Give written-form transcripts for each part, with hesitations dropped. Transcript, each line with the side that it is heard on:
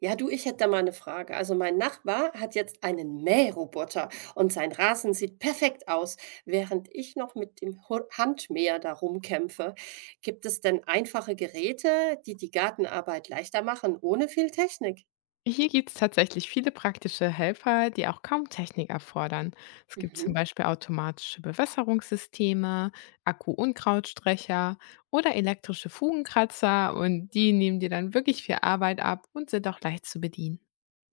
right: Ja, du, ich hätte da mal eine Frage. Also mein Nachbar hat jetzt einen Mähroboter und sein Rasen sieht perfekt aus, während ich noch mit dem Hu Handmäher darum kämpfe. Gibt es denn einfache Geräte, die die Gartenarbeit leichter machen, ohne viel Technik?
left: Hier gibt's tatsächlich viele praktische Helfer, die auch kaum Technik erfordern. Es gibt zum
right: Mhm.
left: Beispiel automatische Bewässerungssysteme, Akku-Unkrautstrecher oder elektrische Fugenkratzer, und die nehmen dir dann wirklich viel Arbeit ab und sind auch leicht zu bedienen.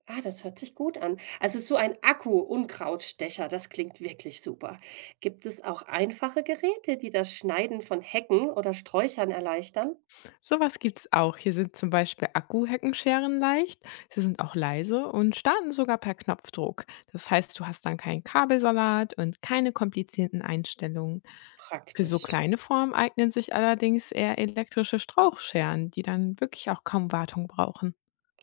right: Ah, das hört sich gut an. Also so ein Akku-Unkrautstecher, das klingt wirklich super. Gibt es auch einfache Geräte, die das Schneiden von Hecken oder Sträuchern erleichtern?
left: Sowas gibt's auch. Hier sind zum Beispiel Akkuheckenscheren leicht, sie sind auch leise und starten sogar per Knopfdruck. Das heißt, du hast dann keinen Kabelsalat und keine komplizierten Einstellungen. Für so
right: Praktisch.
left: kleine Formen eignen sich allerdings eher elektrische Strauchscheren, die dann wirklich auch kaum Wartung brauchen.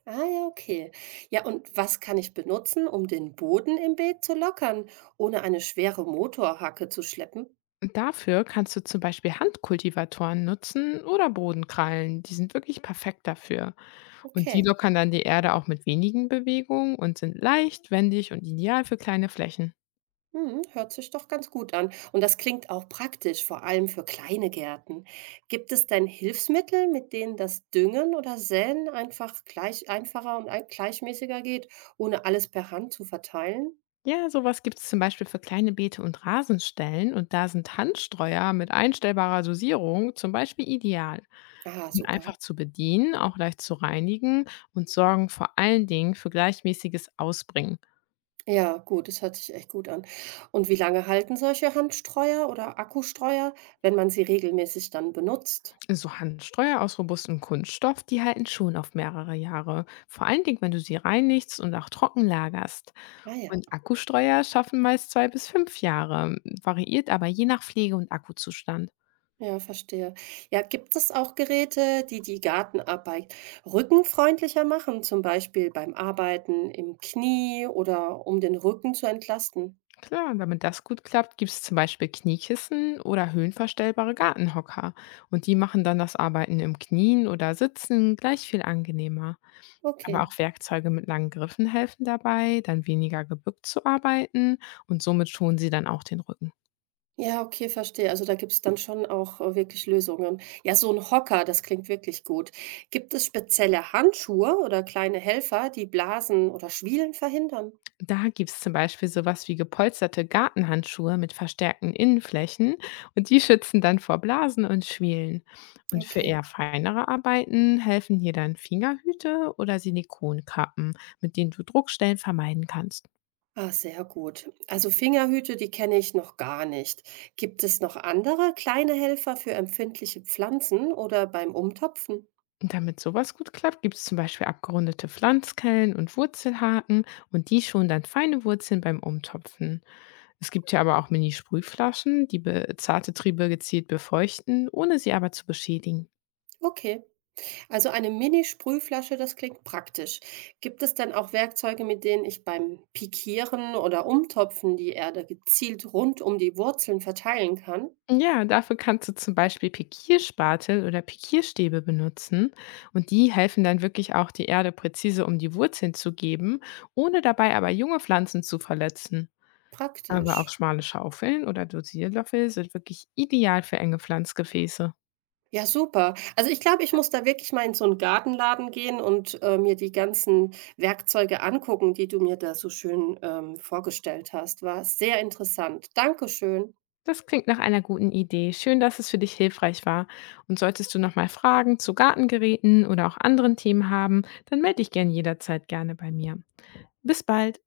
right: Ah ja, okay. Ja, und was kann ich benutzen, um den Boden im Beet zu lockern, ohne eine schwere Motorhacke zu schleppen?
left: Und dafür kannst du zum Beispiel Handkultivatoren nutzen oder Bodenkrallen. Die sind wirklich perfekt dafür. Und die
right: Okay.
left: lockern dann die Erde auch mit wenigen Bewegungen und sind leicht, wendig und ideal für kleine Flächen.
right: Hm, hört sich doch ganz gut an. Und das klingt auch praktisch, vor allem für kleine Gärten. Gibt es denn Hilfsmittel, mit denen das Düngen oder Säen einfach gleich einfacher und gleichmäßiger geht, ohne alles per Hand zu verteilen?
left: Ja, sowas gibt es zum Beispiel für kleine Beete und Rasenstellen, und da sind Handstreuer mit einstellbarer Dosierung zum Beispiel ideal. Die
right: Ah,
left: sind
right: super.
left: einfach zu bedienen, auch leicht zu reinigen, und sorgen vor allen Dingen für gleichmäßiges Ausbringen.
right: Ja, gut, das hört sich echt gut an. Und wie lange halten solche Handstreuer oder Akkustreuer, wenn man sie regelmäßig dann benutzt?
left: So Handstreuer aus robustem Kunststoff, die halten schon auf mehrere Jahre. Vor allen Dingen, wenn du sie reinigst und auch trocken lagerst.
right: Ah ja,
left: Und Akkustreuer schaffen meist 2 bis 5 Jahre, variiert aber je nach Pflege und Akkuzustand.
right: ja, verstehe. Ja, gibt es auch Geräte, die die Gartenarbeit rückenfreundlicher machen, zum Beispiel beim Arbeiten im Knie oder um den Rücken zu entlasten?
left: Klar, damit das gut klappt, gibt es zum Beispiel Kniekissen oder höhenverstellbare Gartenhocker. Und die machen dann das Arbeiten im Knien oder Sitzen gleich viel angenehmer. Aber
right: Okay.
left: auch Werkzeuge mit langen Griffen helfen dabei, dann weniger gebückt zu arbeiten, und somit schonen sie dann auch den Rücken.
right: Ja, okay, verstehe. Also da gibt es dann schon auch wirklich Lösungen. Ja, so ein Hocker, das klingt wirklich gut. Gibt es spezielle Handschuhe oder kleine Helfer, die Blasen oder Schwielen verhindern?
left: Da gibt's zum Beispiel sowas wie gepolsterte Gartenhandschuhe mit verstärkten Innenflächen, und die schützen dann vor Blasen und Schwielen. Und für
right: Okay.
left: eher feinere Arbeiten helfen hier dann Fingerhüte oder Silikonkappen, mit denen du Druckstellen vermeiden kannst.
right: Ah, sehr gut. Also Fingerhüte, die kenne ich noch gar nicht. Gibt es noch andere kleine Helfer für empfindliche Pflanzen oder beim Umtopfen?
left: Und damit sowas gut klappt, gibt's zum Beispiel abgerundete Pflanzkellen und Wurzelhaken, und die schonen dann feine Wurzeln beim Umtopfen. Es gibt ja aber auch Mini-Sprühflaschen, die zarte Triebe gezielt befeuchten, ohne sie aber zu beschädigen.
right: Okay. Also eine Mini-Sprühflasche, das klingt praktisch. Gibt es denn auch Werkzeuge, mit denen ich beim Pikieren oder Umtopfen die Erde gezielt rund um die Wurzeln verteilen kann?
left: Ja, dafür kannst du zum Beispiel Pikierspatel oder Pikierstäbe benutzen, und die helfen dann wirklich auch, die Erde präzise um die Wurzeln zu geben, ohne dabei aber junge Pflanzen zu verletzen. Aber auch
right: Praktisch.
left: schmale Schaufeln oder Dosierlöffel sind wirklich ideal für enge Pflanzgefäße.
right: Ja, super. Also ich glaube, ich muss da wirklich mal in so einen Gartenladen gehen und mir die ganzen Werkzeuge angucken, die du mir da so schön vorgestellt hast. War sehr interessant. Dankeschön.
left: Das klingt nach einer guten Idee. Schön, dass es für dich hilfreich war. Und solltest du nochmal Fragen zu Gartengeräten oder auch anderen Themen haben, dann melde dich gern jederzeit gerne bei mir. Bis bald!